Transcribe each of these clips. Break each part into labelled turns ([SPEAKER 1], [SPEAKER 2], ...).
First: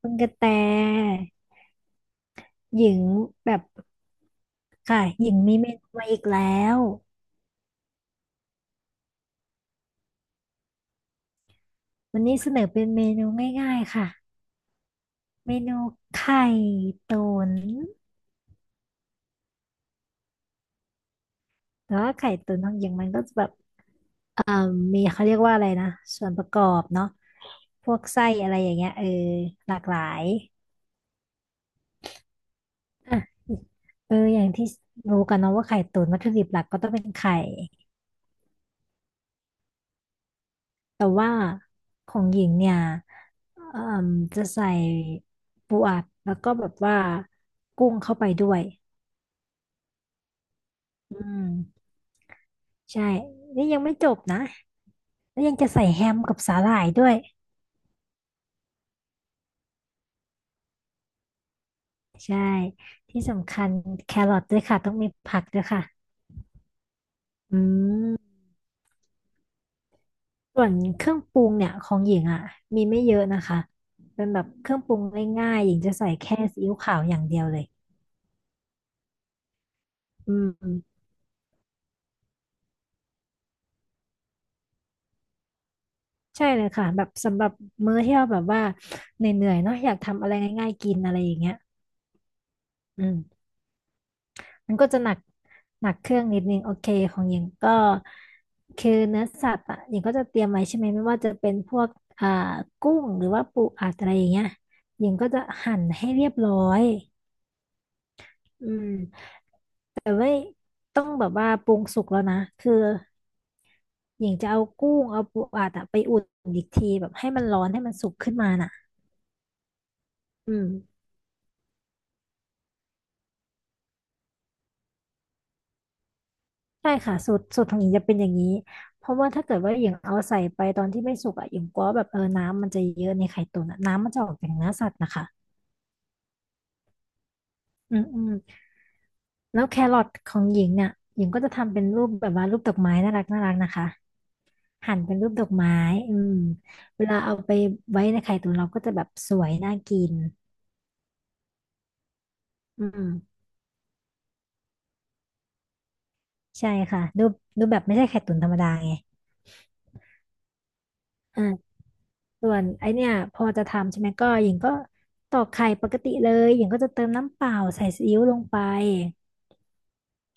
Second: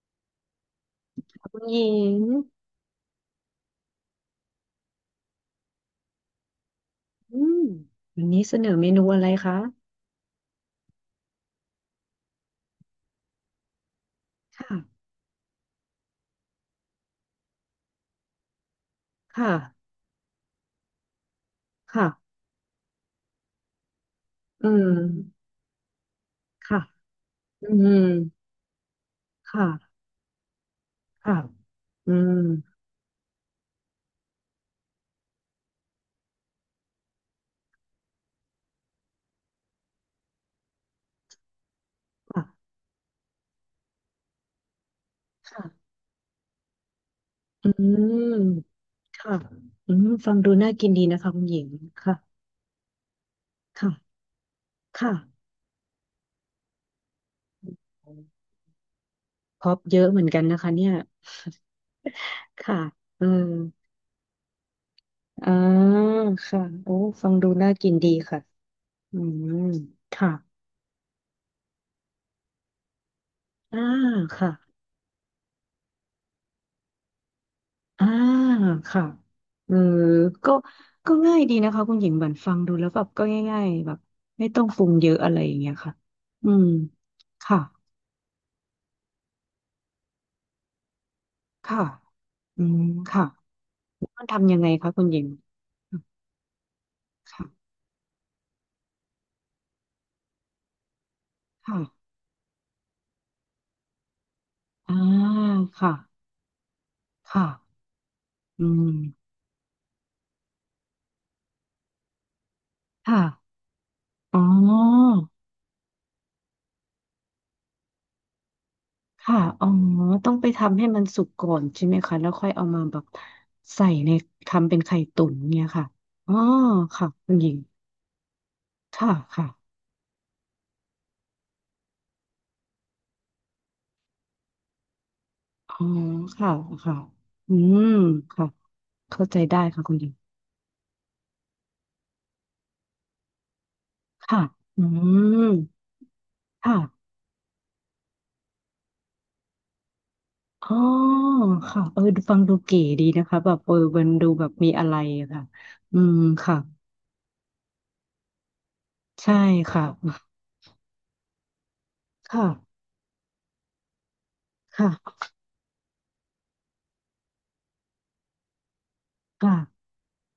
[SPEAKER 1] คุณกระแต
[SPEAKER 2] คุณหญิง
[SPEAKER 1] หญิงแบบค่ะหญิงมีเมนูมาอีกแล้ว
[SPEAKER 2] อืมวันนี้เสนอเมนูอะไรคะ
[SPEAKER 1] วันนี้เสนอเป็นเมนูง่ายๆค่ะ
[SPEAKER 2] ค่ะ
[SPEAKER 1] เมนูไข่ตุ๋น
[SPEAKER 2] ค่ะ
[SPEAKER 1] แต่
[SPEAKER 2] ค่ะ
[SPEAKER 1] ว่าไข่ตุ๋นของหญิงมันก็จะแบบเอ่อ
[SPEAKER 2] อืม
[SPEAKER 1] มีเขาเรียกว่าอะไรนะส่วนประกอ
[SPEAKER 2] ค่ะ
[SPEAKER 1] บเนาะ
[SPEAKER 2] อื
[SPEAKER 1] พว
[SPEAKER 2] ม
[SPEAKER 1] กไส้อะไรอย่างเงี้ยเออ
[SPEAKER 2] ค
[SPEAKER 1] หลากหลา
[SPEAKER 2] ่ะ
[SPEAKER 1] ย
[SPEAKER 2] ค่ะอืม
[SPEAKER 1] อ่ะเอออย่างที่รู้กันเนาะว่าไข่ตุ๋นวัตถุดิบหลักก็ต้องเป็นไข่ แต่ว่าของห
[SPEAKER 2] ค่ะ
[SPEAKER 1] ญิงเนี่ยเอ่มจะใส่ปู
[SPEAKER 2] ค่ะ
[SPEAKER 1] อัดแล้วก็แบบว่า
[SPEAKER 2] อื
[SPEAKER 1] กุ้งเข้าไปด้วย
[SPEAKER 2] มค่ะฟังดูน่ากินดีนะ
[SPEAKER 1] อื
[SPEAKER 2] คะคุ
[SPEAKER 1] ม
[SPEAKER 2] ณหญิงค่ะ
[SPEAKER 1] ใช่นี่ยัง
[SPEAKER 2] ค่ะ
[SPEAKER 1] ไม่จบนะ
[SPEAKER 2] ค่ะ
[SPEAKER 1] แล้วยังจะใส่แฮมกับสาหร่ายด้วย
[SPEAKER 2] พร็อพเยอะเหมือนกันนะคะเนี่ย
[SPEAKER 1] ใช่
[SPEAKER 2] ค่ะ
[SPEAKER 1] ที่
[SPEAKER 2] เออ
[SPEAKER 1] สำคัญแครอทด้วยค่ะต้องมีผัก
[SPEAKER 2] อ่า
[SPEAKER 1] ด้วยค่ะ
[SPEAKER 2] ค่ะโอ้ฟังดู
[SPEAKER 1] อื
[SPEAKER 2] น่ากินดี
[SPEAKER 1] ม
[SPEAKER 2] ค่ะอืมค่ะ
[SPEAKER 1] ส่วนเครื่องปรุงเนี่ยของหญิงอ่ะมีไม่เยอะนะคะ
[SPEAKER 2] อ่า
[SPEAKER 1] เป็นแบบ
[SPEAKER 2] ค่ะ
[SPEAKER 1] เครื่องปรุงง่ายๆหญิงจะใส่แค่ซีอิ๊วขาวอย่างเดียวเลย
[SPEAKER 2] อ่าค่ะเออ
[SPEAKER 1] อื
[SPEAKER 2] ก็
[SPEAKER 1] ม
[SPEAKER 2] ก็ง่ายดีนะคะคุณหญิงบันฟังดูแล้วแบบก็ง่ายๆแบบไม่ต้องปรุงเยอะอะไรอย่างเงี้ยค่ะ
[SPEAKER 1] ใช่
[SPEAKER 2] อื
[SPEAKER 1] เล
[SPEAKER 2] ม
[SPEAKER 1] ยค่ะแบบสำหรับ
[SPEAKER 2] ค่ะ
[SPEAKER 1] มื้อที่เราแบบว่าเหนื่อยๆเนาะอยากทำอะไรง่ายๆกินอะไรอย่างเงี้ย
[SPEAKER 2] ค่ะอืม
[SPEAKER 1] อื
[SPEAKER 2] ค่ะ
[SPEAKER 1] ม
[SPEAKER 2] แล้วมันทำยังไง
[SPEAKER 1] มันก็
[SPEAKER 2] คะ
[SPEAKER 1] จะ
[SPEAKER 2] คุณ
[SPEAKER 1] หนั
[SPEAKER 2] หญิ
[SPEAKER 1] ก
[SPEAKER 2] ง
[SPEAKER 1] หนักเครื่องนิดนึงโอเคของหญิงก็
[SPEAKER 2] ค่ะ
[SPEAKER 1] คือเนื้อสัตว์อ่ะหญิงก็จะเตรียมไว้ใช่ไหมไม่ว่าจะเป็นพ
[SPEAKER 2] ค่ะ
[SPEAKER 1] วกอ่ากุ้งหรือว่าปูอัดอะไรอย่างเงี้ย
[SPEAKER 2] อ่า
[SPEAKER 1] หญิงก็จะหั่น
[SPEAKER 2] ค่ะ
[SPEAKER 1] ให้เรียบร้อย
[SPEAKER 2] ค่ะอื
[SPEAKER 1] อื
[SPEAKER 2] ม
[SPEAKER 1] มแต่ไม่ต้องแบบว่าปรุงสุกแล้วนะคือ
[SPEAKER 2] ค่ะ
[SPEAKER 1] หญิง
[SPEAKER 2] อ๋อ
[SPEAKER 1] จะเอากุ้งเอาปูอัดอะไปอุ่นอีกทีแบบให้มันร้อนให้มันสุกขึ้นมาน่ะ
[SPEAKER 2] ค่ะอ๋อต้องไป
[SPEAKER 1] อืม
[SPEAKER 2] ทำให้มันสุกก่อนใช่ไหมคะแล้วค่อยเอามาแบบใส่ในทำเป็นไข่ตุ๋นเนี่ยค่ะอ๋อ
[SPEAKER 1] ใช่
[SPEAKER 2] ค่ะ
[SPEAKER 1] ค่ะ
[SPEAKER 2] คุ
[SPEAKER 1] สู
[SPEAKER 2] ณ
[SPEAKER 1] ต
[SPEAKER 2] ห
[SPEAKER 1] ร
[SPEAKER 2] ญิง
[SPEAKER 1] สูตรของหญิงจะเป็นอย่างนี้เพ
[SPEAKER 2] ค่ะ
[SPEAKER 1] ราะว่าถ้า
[SPEAKER 2] ค่ะ
[SPEAKER 1] เกิดว่าหญิงเอาใส่ไปตอนที่ไม่สุกอ่ะหญิงกลัวแบบเออน้ำมันจะเยอะในไข่ตุ๋นอะน้ำมันจะออกจากเนื้อสัตว์นะคะ
[SPEAKER 2] อ๋อค่ะค่ะอืม
[SPEAKER 1] อืมอืม
[SPEAKER 2] ค่ะเข้าใจได้
[SPEAKER 1] แล้วแค
[SPEAKER 2] ค่ะคุ
[SPEAKER 1] ร
[SPEAKER 2] ณห
[SPEAKER 1] อ
[SPEAKER 2] ญิ
[SPEAKER 1] ท
[SPEAKER 2] ง
[SPEAKER 1] ของหญิงเนี่ยหญิงก็จะทำเป็นรูปแบบว่ารูปดอกไม้น่ารักน่ารักนะคะ
[SPEAKER 2] ค่ะอื
[SPEAKER 1] หั่นเป็นรูปดอก
[SPEAKER 2] ม
[SPEAKER 1] ไม้อืม
[SPEAKER 2] ค่ะ
[SPEAKER 1] เวลาเอาไปไว้ในไข่ตุ๋นเราก็จะแบบสวยน่ากิน
[SPEAKER 2] อ๋อค่ะเออดูฟังดูเก๋
[SPEAKER 1] อื
[SPEAKER 2] ดี
[SPEAKER 1] ม
[SPEAKER 2] นะคะแบบเออมันดูแบบมีอะไรอะค่ะอืมค่ะ
[SPEAKER 1] ใช่ค่ะรูปแบบไม่ใช่ไข่ตุ๋นธรรมดาไง
[SPEAKER 2] ใช่ค่ะค่ะ
[SPEAKER 1] ส่วนไอเนี่ยพอจะทำใช่ไหมก็หญิงก็
[SPEAKER 2] ค่ะ
[SPEAKER 1] ตอกไข่ปกติเลยหญิงก็จะเติมน้ำเปล่าใส่ซีอิ๊วลงไป
[SPEAKER 2] ค่ะ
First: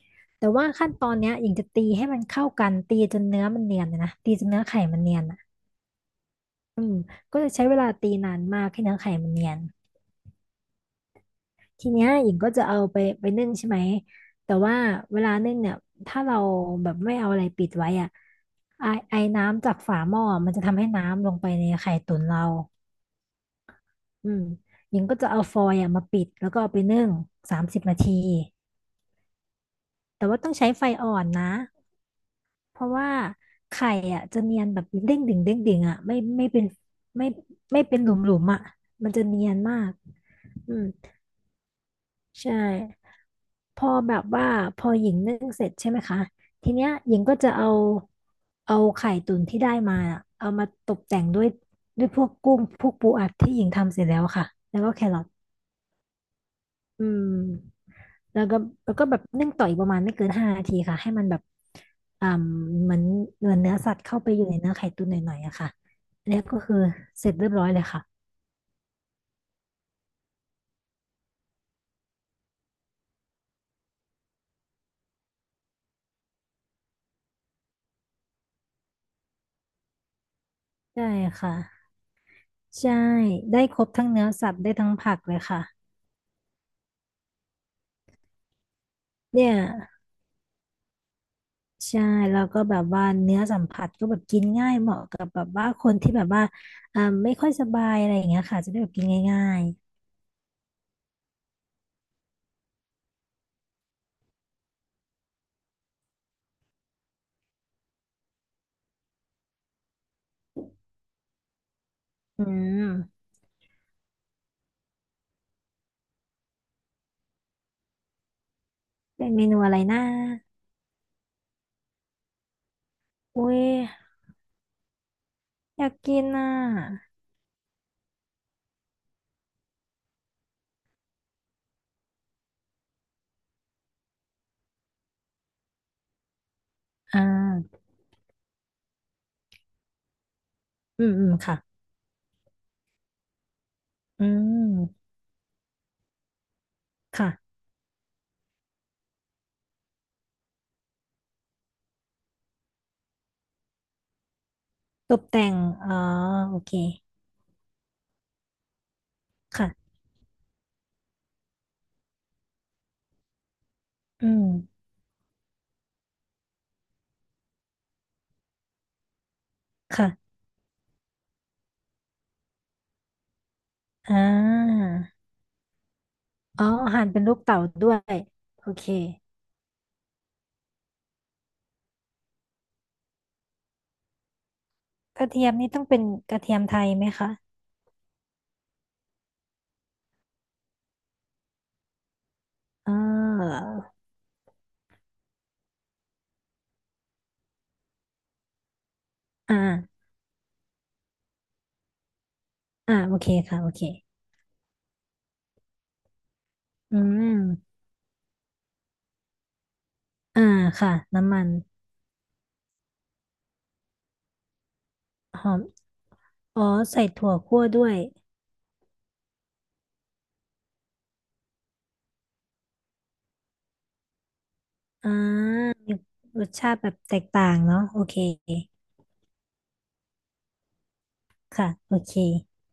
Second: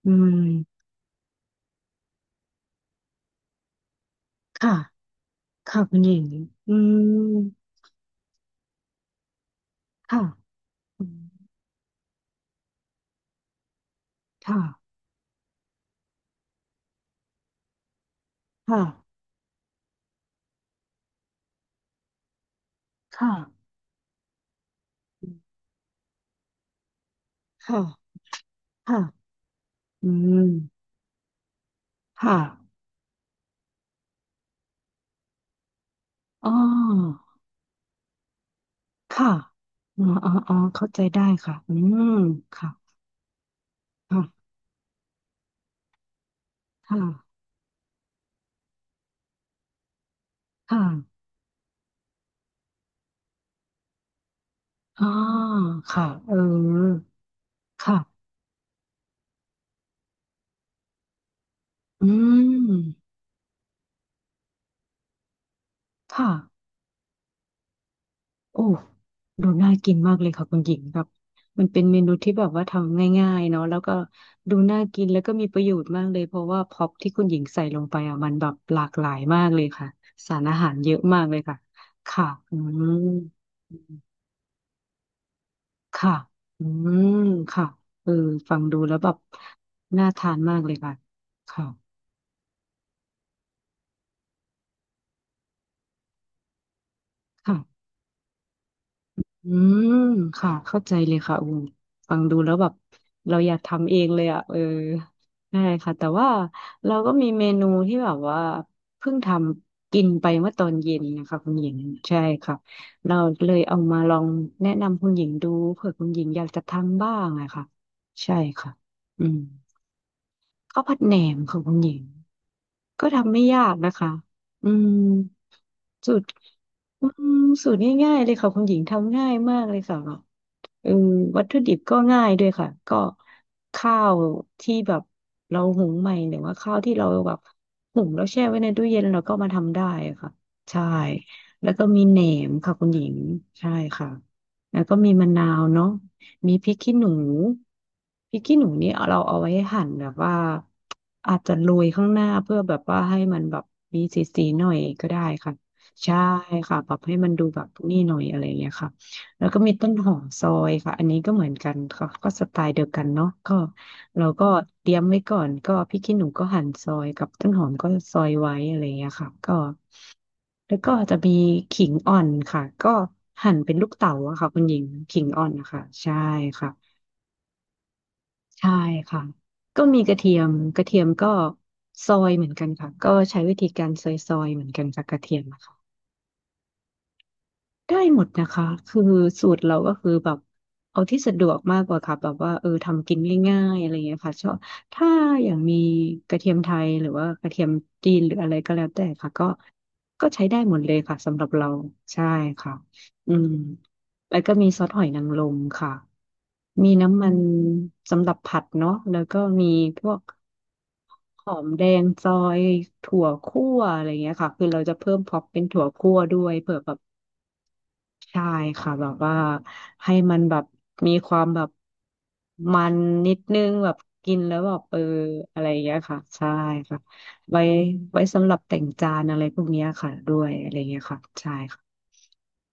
[SPEAKER 2] อืม
[SPEAKER 1] แต่ว่าขั้นตอนเนี้ยหญิงจะตีให้มันเข้ากันตีจนเนื้อมันเนียนเลยนะตีจนเนื้อ
[SPEAKER 2] ค่ะ
[SPEAKER 1] ไข่มันเนียนอ่ะ
[SPEAKER 2] ค่ะคุณหญิงอื
[SPEAKER 1] อืมก็จะใช้
[SPEAKER 2] ม
[SPEAKER 1] เวลาตีนานมากให้เนื้อไข่มันเนียน
[SPEAKER 2] ค่ะอืม
[SPEAKER 1] ทีเนี้ยหญิงก็จะเอาไปนึ่งใช่ไหมแต่
[SPEAKER 2] ค่ะ
[SPEAKER 1] ว่าเวลานึ่งเนี่ยถ้าเราแบบไม่เอาอะไรปิดไว้อ่ะ
[SPEAKER 2] ค่ะ
[SPEAKER 1] ไอไอน้ำจากฝาหม้อมันจะทำให้น้ำลงไปในไข่ตุ๋นเรา
[SPEAKER 2] ค่ะ
[SPEAKER 1] อืมหญิงก็จะเอาฟอยล์อะมาปิดแล้วก็เอาไปนึ่ง30 นาที
[SPEAKER 2] ค่ะค่ะอื
[SPEAKER 1] แต่ว่า
[SPEAKER 2] ม
[SPEAKER 1] ต้องใช้ไฟอ่อนนะ
[SPEAKER 2] ค่ะ
[SPEAKER 1] เพราะว่าไข่อ่ะจะเนียนแบบเด้งดึงเด้งดึงอ่ะไม่
[SPEAKER 2] อ๋
[SPEAKER 1] เป็น
[SPEAKER 2] อ
[SPEAKER 1] ไม่ไม่เป็นหลุมหลุมอ่ะมันจะ
[SPEAKER 2] ค่ะ
[SPEAKER 1] เนียนมาก
[SPEAKER 2] อ๋ออ๋ออ๋อ
[SPEAKER 1] อืม
[SPEAKER 2] เข้าใจได้ค่ะม
[SPEAKER 1] ใช่
[SPEAKER 2] ค่ะ
[SPEAKER 1] พอแบบ
[SPEAKER 2] ค่ะ
[SPEAKER 1] ว่าพอหญิงนึ่งเสร็จใช่ไหมคะทีเนี้ยหญิงก็
[SPEAKER 2] ค่ะ
[SPEAKER 1] จะเอาไข่ตุ๋นที่ได้มาอะเอามา
[SPEAKER 2] ค่ะ
[SPEAKER 1] ตกแต่งด้วยพวกกุ้งพวกปูอัดที่หญิงทำเสร็จแล้วค่ะแล้วก็แค
[SPEAKER 2] อ๋อ
[SPEAKER 1] รอท
[SPEAKER 2] ค่ะเออ
[SPEAKER 1] อืม
[SPEAKER 2] ค่ะ
[SPEAKER 1] แล้วก็แล้วก็แบบนึ่งต่ออีกประมาณไม่เกิน5 นาทีค่ะให้มันแบบ
[SPEAKER 2] อื
[SPEAKER 1] อ่า
[SPEAKER 2] ม
[SPEAKER 1] เหมือนเหมือนเนื้อสัตว์เข้าไปอยู่ในเนื้อไข่ตุ๋นหน่อยๆอะค่ะ
[SPEAKER 2] ค่ะ
[SPEAKER 1] แล้วก็คือเสร็จเรียบร้อยเลยค่ะ
[SPEAKER 2] โอ้ดูน่ากินมากเลยค่ะคุณหญิงครับมันเป็นเมนูที่แบบว่าทำง่ายๆเนาะแล้วก็ดูน่ากินแล้วก็มีประโยชน์มากเลย เพราะว่าพ็อปที่คุณหญิงใส่ลงไปอ่ะมันแบบหลากหลายมากเลยค่ะ สารอาหารเยอะ
[SPEAKER 1] ใช่
[SPEAKER 2] มากเลยค่ะ
[SPEAKER 1] ค่ะ
[SPEAKER 2] ค่ะ
[SPEAKER 1] ใช่ได้ครบทั้งเนื้อสัตว์ได้ทั้งผักเลยค่ะ
[SPEAKER 2] ค่ะอืมค่ะเออฟังดูแล้วแบบ
[SPEAKER 1] เนี่ย
[SPEAKER 2] น่าทานมากเลยค่ะค่ะ
[SPEAKER 1] ใช่แล้วก็แบบว่าเนื้อสัมผัสก็แบบกินง่ายเหมาะกับแบบว่าคนที่แบบว่าอ่าไม่ค่อยสบา
[SPEAKER 2] ค่ะ
[SPEAKER 1] ยอะไรอย่างเงี้ยค่ะจะได้แบบกินง่า
[SPEAKER 2] อื
[SPEAKER 1] ย
[SPEAKER 2] มค่ะเข้าใจเลยค่ะอูฟังดูแล้วแบบเราอยากทำเองเลยอ่ะเออใช่ค่ะแต่ว่าเราก็มีเมนูที่แบบว่าเพิ่งทำกินไปเมื่อตอนเย็นนะคะคุณหญิงใช่
[SPEAKER 1] ๆอื
[SPEAKER 2] ค่ะ
[SPEAKER 1] ม
[SPEAKER 2] เราเลยเอามาลองแนะนำคุณหญิงดูเผื่อคุณหญิงอยากจะทำบ้างอะค่ะใช่ค่ะอื
[SPEAKER 1] เป็น
[SPEAKER 2] ม
[SPEAKER 1] เมนูอะไรนะ
[SPEAKER 2] ข้าวผัดแหนมค่ะคุณหญิง ก็ทำไม่
[SPEAKER 1] อุ้ย
[SPEAKER 2] ยากนะคะอืม
[SPEAKER 1] อยาก
[SPEAKER 2] สู
[SPEAKER 1] กิ
[SPEAKER 2] ต
[SPEAKER 1] น
[SPEAKER 2] ร
[SPEAKER 1] อ่ะ
[SPEAKER 2] อืมสูตรง่ายๆเลยค่ะคุณหญิงทำง่ายมากเลยค่ะ เออวัตถุดิบก็ง่ายด้วยค่ะก็ข้าวที่แบบเราหุงใหม่หรือว่าข้าวที่เรา
[SPEAKER 1] อ่
[SPEAKER 2] แบบ
[SPEAKER 1] า
[SPEAKER 2] หุงแล้วแช่ไว้ในตู้เย็นเราก็มาทำได้ค่ะใช่
[SPEAKER 1] อืมอืมค่ะ
[SPEAKER 2] แล้วก็มีแหนมค่ะคุณหญิงใช่ค่ะ
[SPEAKER 1] อื
[SPEAKER 2] แล้วก็
[SPEAKER 1] ม
[SPEAKER 2] มีมะนาวเนาะมีพริกขี้หนู
[SPEAKER 1] ค่ะ
[SPEAKER 2] พริกขี้หนูนี่เราเอาไว้หั่นแบบว่าอาจจะโรยข้างหน้าเพื่อแบบว่าให้มันแบบมีสีๆหน่อยก็
[SPEAKER 1] ต
[SPEAKER 2] ได้
[SPEAKER 1] กแต่
[SPEAKER 2] ค่ะ
[SPEAKER 1] งอ๋อ
[SPEAKER 2] ใช่
[SPEAKER 1] โอเค
[SPEAKER 2] ค่ะปรับให้มันดูแบบนี่หน่อยอะไรอย่างเงี้ยค่ะ แล้วก็มีต้น
[SPEAKER 1] ค่ะ
[SPEAKER 2] หอมซอยค่ะ อันนี้ก็เหมือนกันค่ะก็สไตล์เดียวกันเนาะก็เรา
[SPEAKER 1] อืม
[SPEAKER 2] ก็เตรียมไว้ก่อน ก็พริกขี้หนูก็หั่นซอยกับต้นหอมก็ซอยไว้อะไรอย่างเงี้ยค่ะก็
[SPEAKER 1] ค่ะ
[SPEAKER 2] แล้วก็จะมีขิงอ่อนค่ะก็หั่นเป็นลูกเต๋า
[SPEAKER 1] อ่
[SPEAKER 2] อะค่ะคุณหญิ
[SPEAKER 1] า
[SPEAKER 2] งขิงอ่อนนะคะใช่
[SPEAKER 1] อ๋อ
[SPEAKER 2] ค่ะ
[SPEAKER 1] หั่นเป็นลูกเต๋าด้วย โอ
[SPEAKER 2] ใช่
[SPEAKER 1] เค
[SPEAKER 2] ค่ะก็มีกระเทียม กระเทียมก็ซอยเหมือนกันค่ะก็ใช้วิธีการซอยๆเหมือนกันค่ะก
[SPEAKER 1] ก
[SPEAKER 2] ระ
[SPEAKER 1] ระ
[SPEAKER 2] เทียม
[SPEAKER 1] เทียม
[SPEAKER 2] นะ
[SPEAKER 1] นี่
[SPEAKER 2] คะ
[SPEAKER 1] ต้องเป็นกระเทียมไทยไหมคะ
[SPEAKER 2] ได้หมดนะคะคือสูตรเราก็คือแบบเอาที่สะดวกมากกว่าค่ะแบบว่าเออ
[SPEAKER 1] อ่
[SPEAKER 2] ทำกิน
[SPEAKER 1] า
[SPEAKER 2] ง่ายๆอะไรเงี้ยค่ะชอบถ้าอย่างมีกระเทียมไทยหรือว่ากระเทียมจีนหรืออะไรก็แล้วแต่ค่ะก็
[SPEAKER 1] อ่า
[SPEAKER 2] ก็ใช้ได้หมดเลยค่ะสำหรับเราใช่ค่ะ
[SPEAKER 1] อ่าโอเค
[SPEAKER 2] อืม
[SPEAKER 1] ค่ะโอเค
[SPEAKER 2] แล้วก็มีซอสหอยนางรมค่ะมี
[SPEAKER 1] อื
[SPEAKER 2] น้ำมัน
[SPEAKER 1] ม
[SPEAKER 2] สำหรับผัดเนาะแล้วก็มีพวก
[SPEAKER 1] อ่าค่ะน้ำมั
[SPEAKER 2] ห
[SPEAKER 1] น
[SPEAKER 2] อมแดงซอยถั่วคั่วอะไรเงี้ยค่ะคือเราจะเพิ่มพ็อป
[SPEAKER 1] หอ
[SPEAKER 2] เป็
[SPEAKER 1] ม
[SPEAKER 2] นถั่วคั่วด้วย
[SPEAKER 1] อ๋อ
[SPEAKER 2] เผื่อแบบ
[SPEAKER 1] ใส่ถั่วคั่วด้วย
[SPEAKER 2] ใช่ค่ะแบบว่าให้มันแบบมีความแบบมันนิดนึงแบบกินแล้วแบบเออ
[SPEAKER 1] อ่า
[SPEAKER 2] อะไรอย่าง
[SPEAKER 1] มี
[SPEAKER 2] เงี้ยค่ะ
[SPEAKER 1] ร
[SPEAKER 2] ใช่
[SPEAKER 1] สชาติแบบ
[SPEAKER 2] ค่ะ
[SPEAKER 1] แตกต่าง
[SPEAKER 2] ไว้
[SPEAKER 1] เนาะโอเค
[SPEAKER 2] ไว้สำหรับแต่งจานอะไรพวกเนี้ยค่ะด้วยอะไรอย่างเงี้ยค่ะใช่
[SPEAKER 1] ค่ะ
[SPEAKER 2] ค่ะ
[SPEAKER 1] โอเค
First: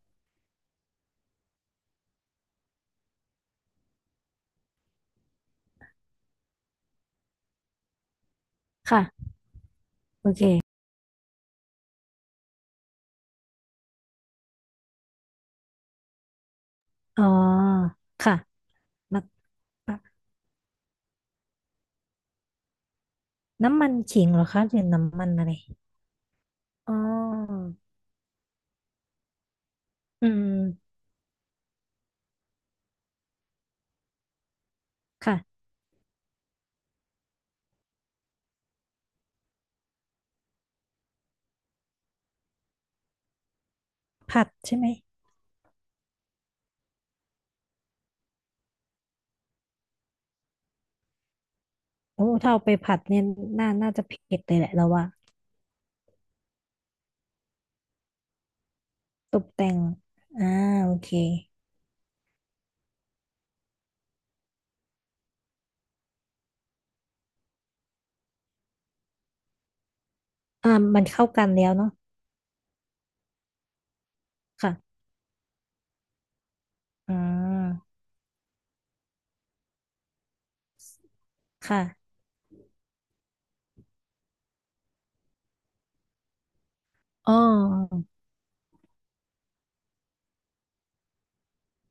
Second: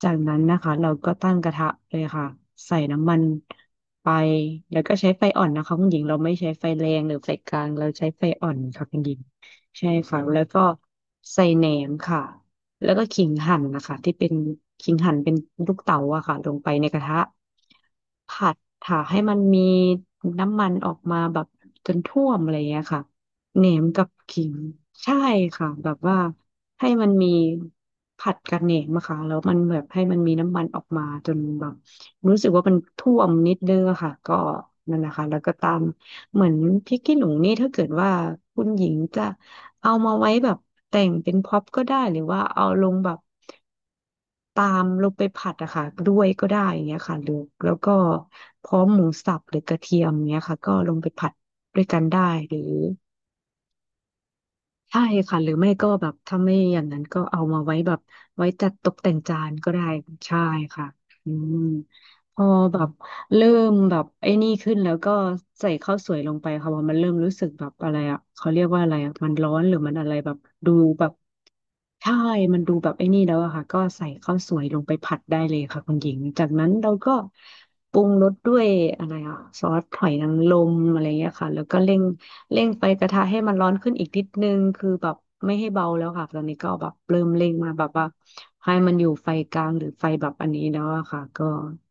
[SPEAKER 2] จากนั้นนะคะเราก็ตั้งกระทะเลยค่ะใส่น้ำมันไปแล้วก็ใช้ไฟอ่อนนะคะคุณหญิงเราไม่ใช้ไฟแรงหรือไฟกลางเราใช้ไฟอ่อนค่ะคุณหญิง
[SPEAKER 1] ค่ะ
[SPEAKER 2] ใช่ค่ะ
[SPEAKER 1] โอ
[SPEAKER 2] แล้
[SPEAKER 1] เค
[SPEAKER 2] วก็ใส่แหนมค่ะ แล้วก็ขิงหั่นนะคะที่เป็นขิงหั่นเป็นลูกเต๋าอะค่ะลงไปในกระทะ
[SPEAKER 1] อ๋อค่ะ
[SPEAKER 2] ผัดค่ะให้
[SPEAKER 1] น้
[SPEAKER 2] มันมี
[SPEAKER 1] ำปะ
[SPEAKER 2] น้ำมันออกมาแบบจนท่วมอะไรอย่างเงี้ยค่ะแหน
[SPEAKER 1] น้ำ
[SPEAKER 2] ม
[SPEAKER 1] มัน
[SPEAKER 2] กับ
[SPEAKER 1] ขิงเหร
[SPEAKER 2] ขิ
[SPEAKER 1] อ
[SPEAKER 2] ง
[SPEAKER 1] คะหรือ
[SPEAKER 2] ใช่
[SPEAKER 1] น้ำมันอะไร
[SPEAKER 2] ค่ะแบบว่าให้
[SPEAKER 1] อ๋
[SPEAKER 2] มันมี
[SPEAKER 1] อ
[SPEAKER 2] ผัดกับแหนมอะค่ะแล้วมันแบบให้มัน
[SPEAKER 1] อื
[SPEAKER 2] มีน้ำมันออก
[SPEAKER 1] ม
[SPEAKER 2] มาจนแบบรู้สึกว่ามันท่วมนิดนึงอะค่ะก็นั่นแหละค่ะแล้วก็
[SPEAKER 1] ค่ะ
[SPEAKER 2] ตามเหมือนพริกขี้หนูนี่ถ้าเกิดว่าคุณหญิงจะ เอามาไว้แบบแต่งเป็นพ็อปก็ได้หรือว่าเอาลงแบบ
[SPEAKER 1] ผัด
[SPEAKER 2] ตา
[SPEAKER 1] ใช่
[SPEAKER 2] ม
[SPEAKER 1] ไหม
[SPEAKER 2] ลงไปผัดอะค่ะด้วยก็ได้อย่างเงี้ยค่ะหรือแล้วก็พร้อมหมูสับหรือกระเทียมเงี้ยค่ะก็ลงไปผัดด้วยกันได้
[SPEAKER 1] โอ้ถ้า
[SPEAKER 2] หรือ
[SPEAKER 1] เอาไปผัดเนี่ยน่าน่าจะเผ็ดเลยแหละเรา
[SPEAKER 2] ใช่
[SPEAKER 1] ว่า
[SPEAKER 2] ค่ะหรือไม่ก็แบบถ้าไม่อย่างนั้นก็เอามาไว้แบบไว้จัดตกแต่ง
[SPEAKER 1] ต
[SPEAKER 2] จา
[SPEAKER 1] ก
[SPEAKER 2] น
[SPEAKER 1] แต่
[SPEAKER 2] ก็
[SPEAKER 1] ง
[SPEAKER 2] ได้ใช่
[SPEAKER 1] อ่า
[SPEAKER 2] ค่ะ
[SPEAKER 1] โอเค
[SPEAKER 2] อืมพอแบบเริ่มแบบไอ้นี่ขึ้นแล้วก็ใส่ข้าวสวยลงไปค่ะพอมันเริ่มรู้สึกแบบอะไรเขาเรียกว่าอะไรมันร้อนหรือมันอะไรแบบดู
[SPEAKER 1] อ่ามั
[SPEAKER 2] แบ
[SPEAKER 1] น
[SPEAKER 2] บ
[SPEAKER 1] เข้ากันแล้วเนาะ
[SPEAKER 2] ใช่มันดูแบบไอ้นี่แล้วอะค่ะก็ใส่ข้าวสวยลงไป
[SPEAKER 1] ค่ะ
[SPEAKER 2] ผัดได้เลยค่ะคุณหญิงจากนั้นเราก็
[SPEAKER 1] อ่า
[SPEAKER 2] ปรุงรสด้วยอะไรซอสหอยนางรมอะไรเงี้ยค่ะแล้วก็เร่ง
[SPEAKER 1] ค่ะ
[SPEAKER 2] เร่งไฟกระทะให้มันร้อนขึ้นอีกนิดนึงคือแบบไม่ให้เบาแล้วค่ะตอนนี้ก็แบบเริ่ม
[SPEAKER 1] อ๋
[SPEAKER 2] เร่งมาแบบ
[SPEAKER 1] อ
[SPEAKER 2] ว่าให้มันอยู่ไฟกลางหรือไฟแบบอันนี้แล้วอะค่ะก็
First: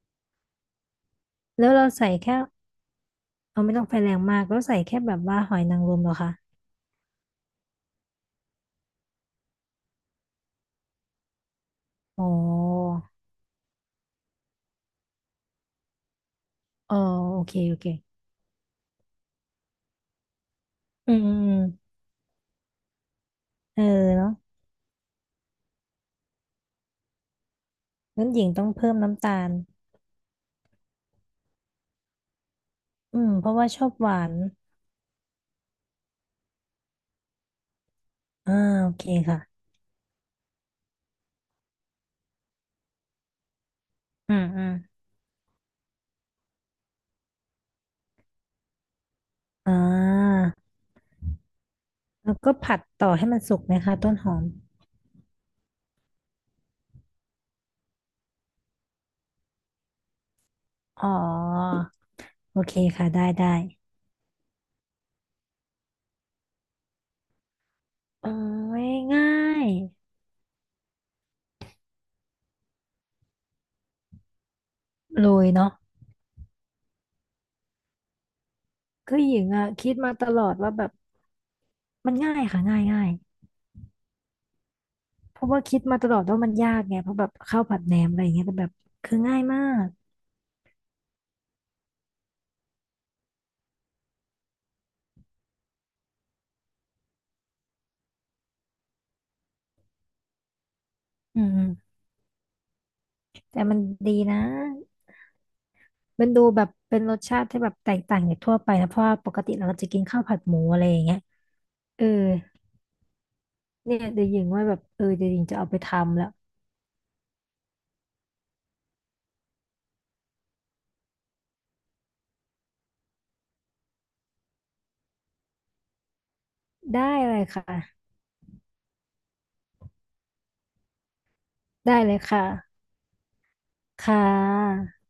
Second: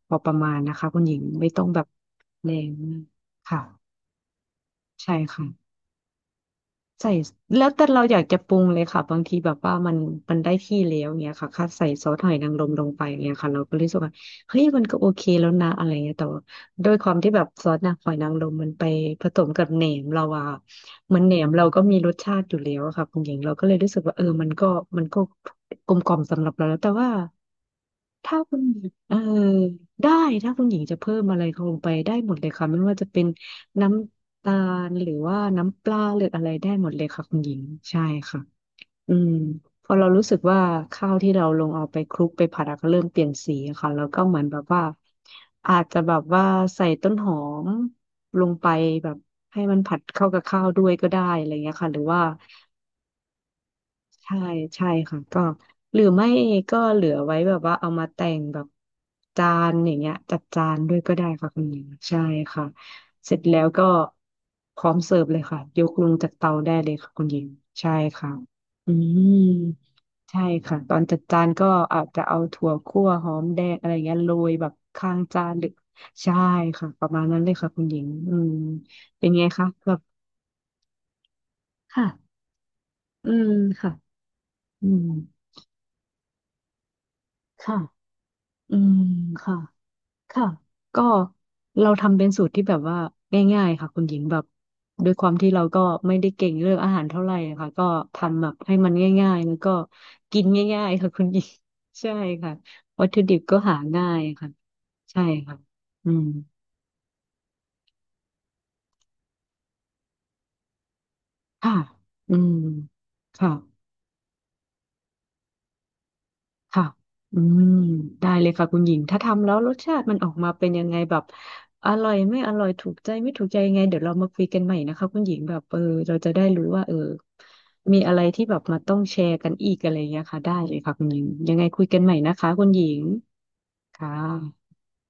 [SPEAKER 2] พอประมาณนะคะคุณหญิงไม่ต้อ
[SPEAKER 1] แล้
[SPEAKER 2] ง
[SPEAKER 1] ว
[SPEAKER 2] แบ
[SPEAKER 1] เรา
[SPEAKER 2] บ
[SPEAKER 1] ใส่แค่
[SPEAKER 2] แรงมาก
[SPEAKER 1] เอาไม่ต้อง
[SPEAKER 2] ค่ะ
[SPEAKER 1] ไฟแรงมากก็ใส่แค่แบ
[SPEAKER 2] ใช่
[SPEAKER 1] บว่า
[SPEAKER 2] ค่ะ
[SPEAKER 1] หอยนางรมเหรอคะ
[SPEAKER 2] ใส่แล้วแต่เราอยากจะปรุงเลยค่ะบางทีแบบว่ามันได้ที่แล้วเงี้ยค่ะค่ะใส่ซอส
[SPEAKER 1] อ๋
[SPEAKER 2] หอยนางรมลง
[SPEAKER 1] อ
[SPEAKER 2] ไปเงี้ยค่ะเราก็รู้สึกว่าเฮ้ยมันก็โอเคแล้วนะอะไรเงี้ยแต่ว่าด้ว
[SPEAKER 1] อ๋
[SPEAKER 2] ย
[SPEAKER 1] อ
[SPEAKER 2] ความที่
[SPEAKER 1] โอ
[SPEAKER 2] แบบ
[SPEAKER 1] เค
[SPEAKER 2] ซอ
[SPEAKER 1] โอ
[SPEAKER 2] ส
[SPEAKER 1] เค
[SPEAKER 2] นะหอยนางรมมันไปผสมกับแหนมเราอะค่ะ
[SPEAKER 1] อื
[SPEAKER 2] เหมือน
[SPEAKER 1] ม
[SPEAKER 2] แหนมเราก็
[SPEAKER 1] ออ
[SPEAKER 2] มีรสชาติอยู่แล้วอะค่ะคุณหญิงเราก็เลย
[SPEAKER 1] เออ
[SPEAKER 2] รู้สึกว่าเออ
[SPEAKER 1] เนาะ
[SPEAKER 2] มันก็กลมกล่อมสำหรับเราแล้วแต่ว่า
[SPEAKER 1] งั้น
[SPEAKER 2] ถ้า
[SPEAKER 1] หญิง
[SPEAKER 2] คุณ
[SPEAKER 1] ต้อง
[SPEAKER 2] หญิ
[SPEAKER 1] เพิ่
[SPEAKER 2] ง
[SPEAKER 1] ม
[SPEAKER 2] เออ
[SPEAKER 1] น้ำตาล
[SPEAKER 2] ได้ถ้าคุณหญิงจะเพิ่มอะไรลงไปได้หมดเลยค่ะไม่ว่าจะ
[SPEAKER 1] อื
[SPEAKER 2] เป็น
[SPEAKER 1] มเพราะว่าชอ
[SPEAKER 2] น้
[SPEAKER 1] บหวาน
[SPEAKER 2] ำตาลหรือว่าน้ำปลาหรืออะไรได้หมดเลยค่ะคุณหญิงใช่ค่ะ
[SPEAKER 1] อ่าโอเค
[SPEAKER 2] อืม
[SPEAKER 1] ค่ะ
[SPEAKER 2] พอเรารู้สึกว่าข้าวที่เราลงเอาไปคลุกไปผัดอะก็เริ่มเปลี่ยนสีอะค่ะแล้วก็
[SPEAKER 1] อื
[SPEAKER 2] เหมือ
[SPEAKER 1] ม
[SPEAKER 2] นแบ
[SPEAKER 1] อื
[SPEAKER 2] บ
[SPEAKER 1] ม
[SPEAKER 2] ว่าอาจจะแบบว่าใส่ต้นหอมลงไปแบบให้
[SPEAKER 1] อ่
[SPEAKER 2] มันผัดเข้ากับ
[SPEAKER 1] า
[SPEAKER 2] ข้าวด้วยก็ได้อะไรเงี้ยค่ะหรือว่า
[SPEAKER 1] แล้วก็ผัดต่อให้มันสุกไหมคะต้นห
[SPEAKER 2] ใช่
[SPEAKER 1] อม
[SPEAKER 2] ใช่ค่ะก็หรือไม่ก็เหลือไว้แบบว่าเอามาแต่งแบบจานอย่างเงี้ยจัดจานด้วย
[SPEAKER 1] อ๋อ
[SPEAKER 2] ก็ได้ค่ะคุณหญิงใช่
[SPEAKER 1] โอ
[SPEAKER 2] ค่ะ
[SPEAKER 1] เคค่ะได้
[SPEAKER 2] เสร็จ
[SPEAKER 1] ได้
[SPEAKER 2] แล้วก็พร้อมเสิร์ฟเลยค่ะยกลงจากเตาได้เลยค่ะคุณหญิงใช่ค่ะ
[SPEAKER 1] โอ้
[SPEAKER 2] อื
[SPEAKER 1] ยง่า
[SPEAKER 2] ม
[SPEAKER 1] ย
[SPEAKER 2] ใช่ค่ะตอนจัดจานก็อาจจะเอาถั่วคั่วหอมแดงอะไรเงี้ยโรยแบบข้าง
[SPEAKER 1] โร
[SPEAKER 2] จา
[SPEAKER 1] ย
[SPEAKER 2] นหรือ
[SPEAKER 1] เนาะ
[SPEAKER 2] ใช่ค่ะประมาณนั้นเลยค่ะคุณหญิงอืม
[SPEAKER 1] คือ
[SPEAKER 2] เป็น
[SPEAKER 1] หญิ
[SPEAKER 2] ไง
[SPEAKER 1] งอ่ะ
[SPEAKER 2] คะ
[SPEAKER 1] คิ
[SPEAKER 2] แบ
[SPEAKER 1] ด
[SPEAKER 2] บ
[SPEAKER 1] มาตลอดว่าแบบ
[SPEAKER 2] ค่ะ
[SPEAKER 1] มันง่ายค่ะง่ายง่าย
[SPEAKER 2] อืมค่ะอืม
[SPEAKER 1] เพราะว่าคิดมาตลอดว่ามันยากไงเพราะแบบข้าว
[SPEAKER 2] ค่ะ
[SPEAKER 1] ผัดแหนมอะไรอย่างเงี้ยแต่แบบ
[SPEAKER 2] อืม
[SPEAKER 1] คือง่าย
[SPEAKER 2] ค่ะ
[SPEAKER 1] มาก
[SPEAKER 2] ค่ะก็เราทำเป็นสูตรที่แบบว่าง่ายๆค่ะคุณหญิงแบบด้วยความที่เราก็ไม่ได้เก่งเรื่องอาหารเท่าไหร่ค่ะก็ทำแบบให้มันง่ายๆแล้วก็กินง่ายๆค่ะคุณหญิ
[SPEAKER 1] อื
[SPEAKER 2] ง
[SPEAKER 1] ม
[SPEAKER 2] ใช่ค่ะวัตถุดิบก็
[SPEAKER 1] แต่
[SPEAKER 2] หา
[SPEAKER 1] มัน
[SPEAKER 2] ง่า
[SPEAKER 1] ดี
[SPEAKER 2] ย
[SPEAKER 1] นะ
[SPEAKER 2] ค่ะใช่ค่ะอืม
[SPEAKER 1] มันดูแบบเป็นรสชาติที่แบบแตกต่างจากทั่วไปนะเพราะว่าปกติเราจะกินข้าวผัดหมูอะไรอย่างเงี้ย
[SPEAKER 2] ค่ะ
[SPEAKER 1] เออ
[SPEAKER 2] อืมค่ะ
[SPEAKER 1] เนี่ยเดี๋ยวหญิงว่าแบบเออเดี๋ยวหญิงจะเอาไปทำแล้ว
[SPEAKER 2] ค่ะอืมได้เลยค่ะคุณหญิงถ้าทำแล้วรสชาติมันออกมาเป็นยังไงแบบอร่อยไม่อร่อยถูกใจไม่ถูกใจยังไงเดี๋ยวเรามาคุยกันใหม่นะคะคุณหญิงแบบเออเราจะได้รู้ว่าเออ
[SPEAKER 1] ได้เลย
[SPEAKER 2] มี
[SPEAKER 1] ค่ะ
[SPEAKER 2] อะไรที่แบบมาต้องแชร์กันอีกอะไรอย่างเงี้ยค่ะได้เลยค่ะคุณหญิงยังไงคุยกั
[SPEAKER 1] ได้
[SPEAKER 2] นให
[SPEAKER 1] เล
[SPEAKER 2] ม่
[SPEAKER 1] ย
[SPEAKER 2] นะ
[SPEAKER 1] ค่ะ
[SPEAKER 2] คะคุณหญิงค่ะ
[SPEAKER 1] ค่ะ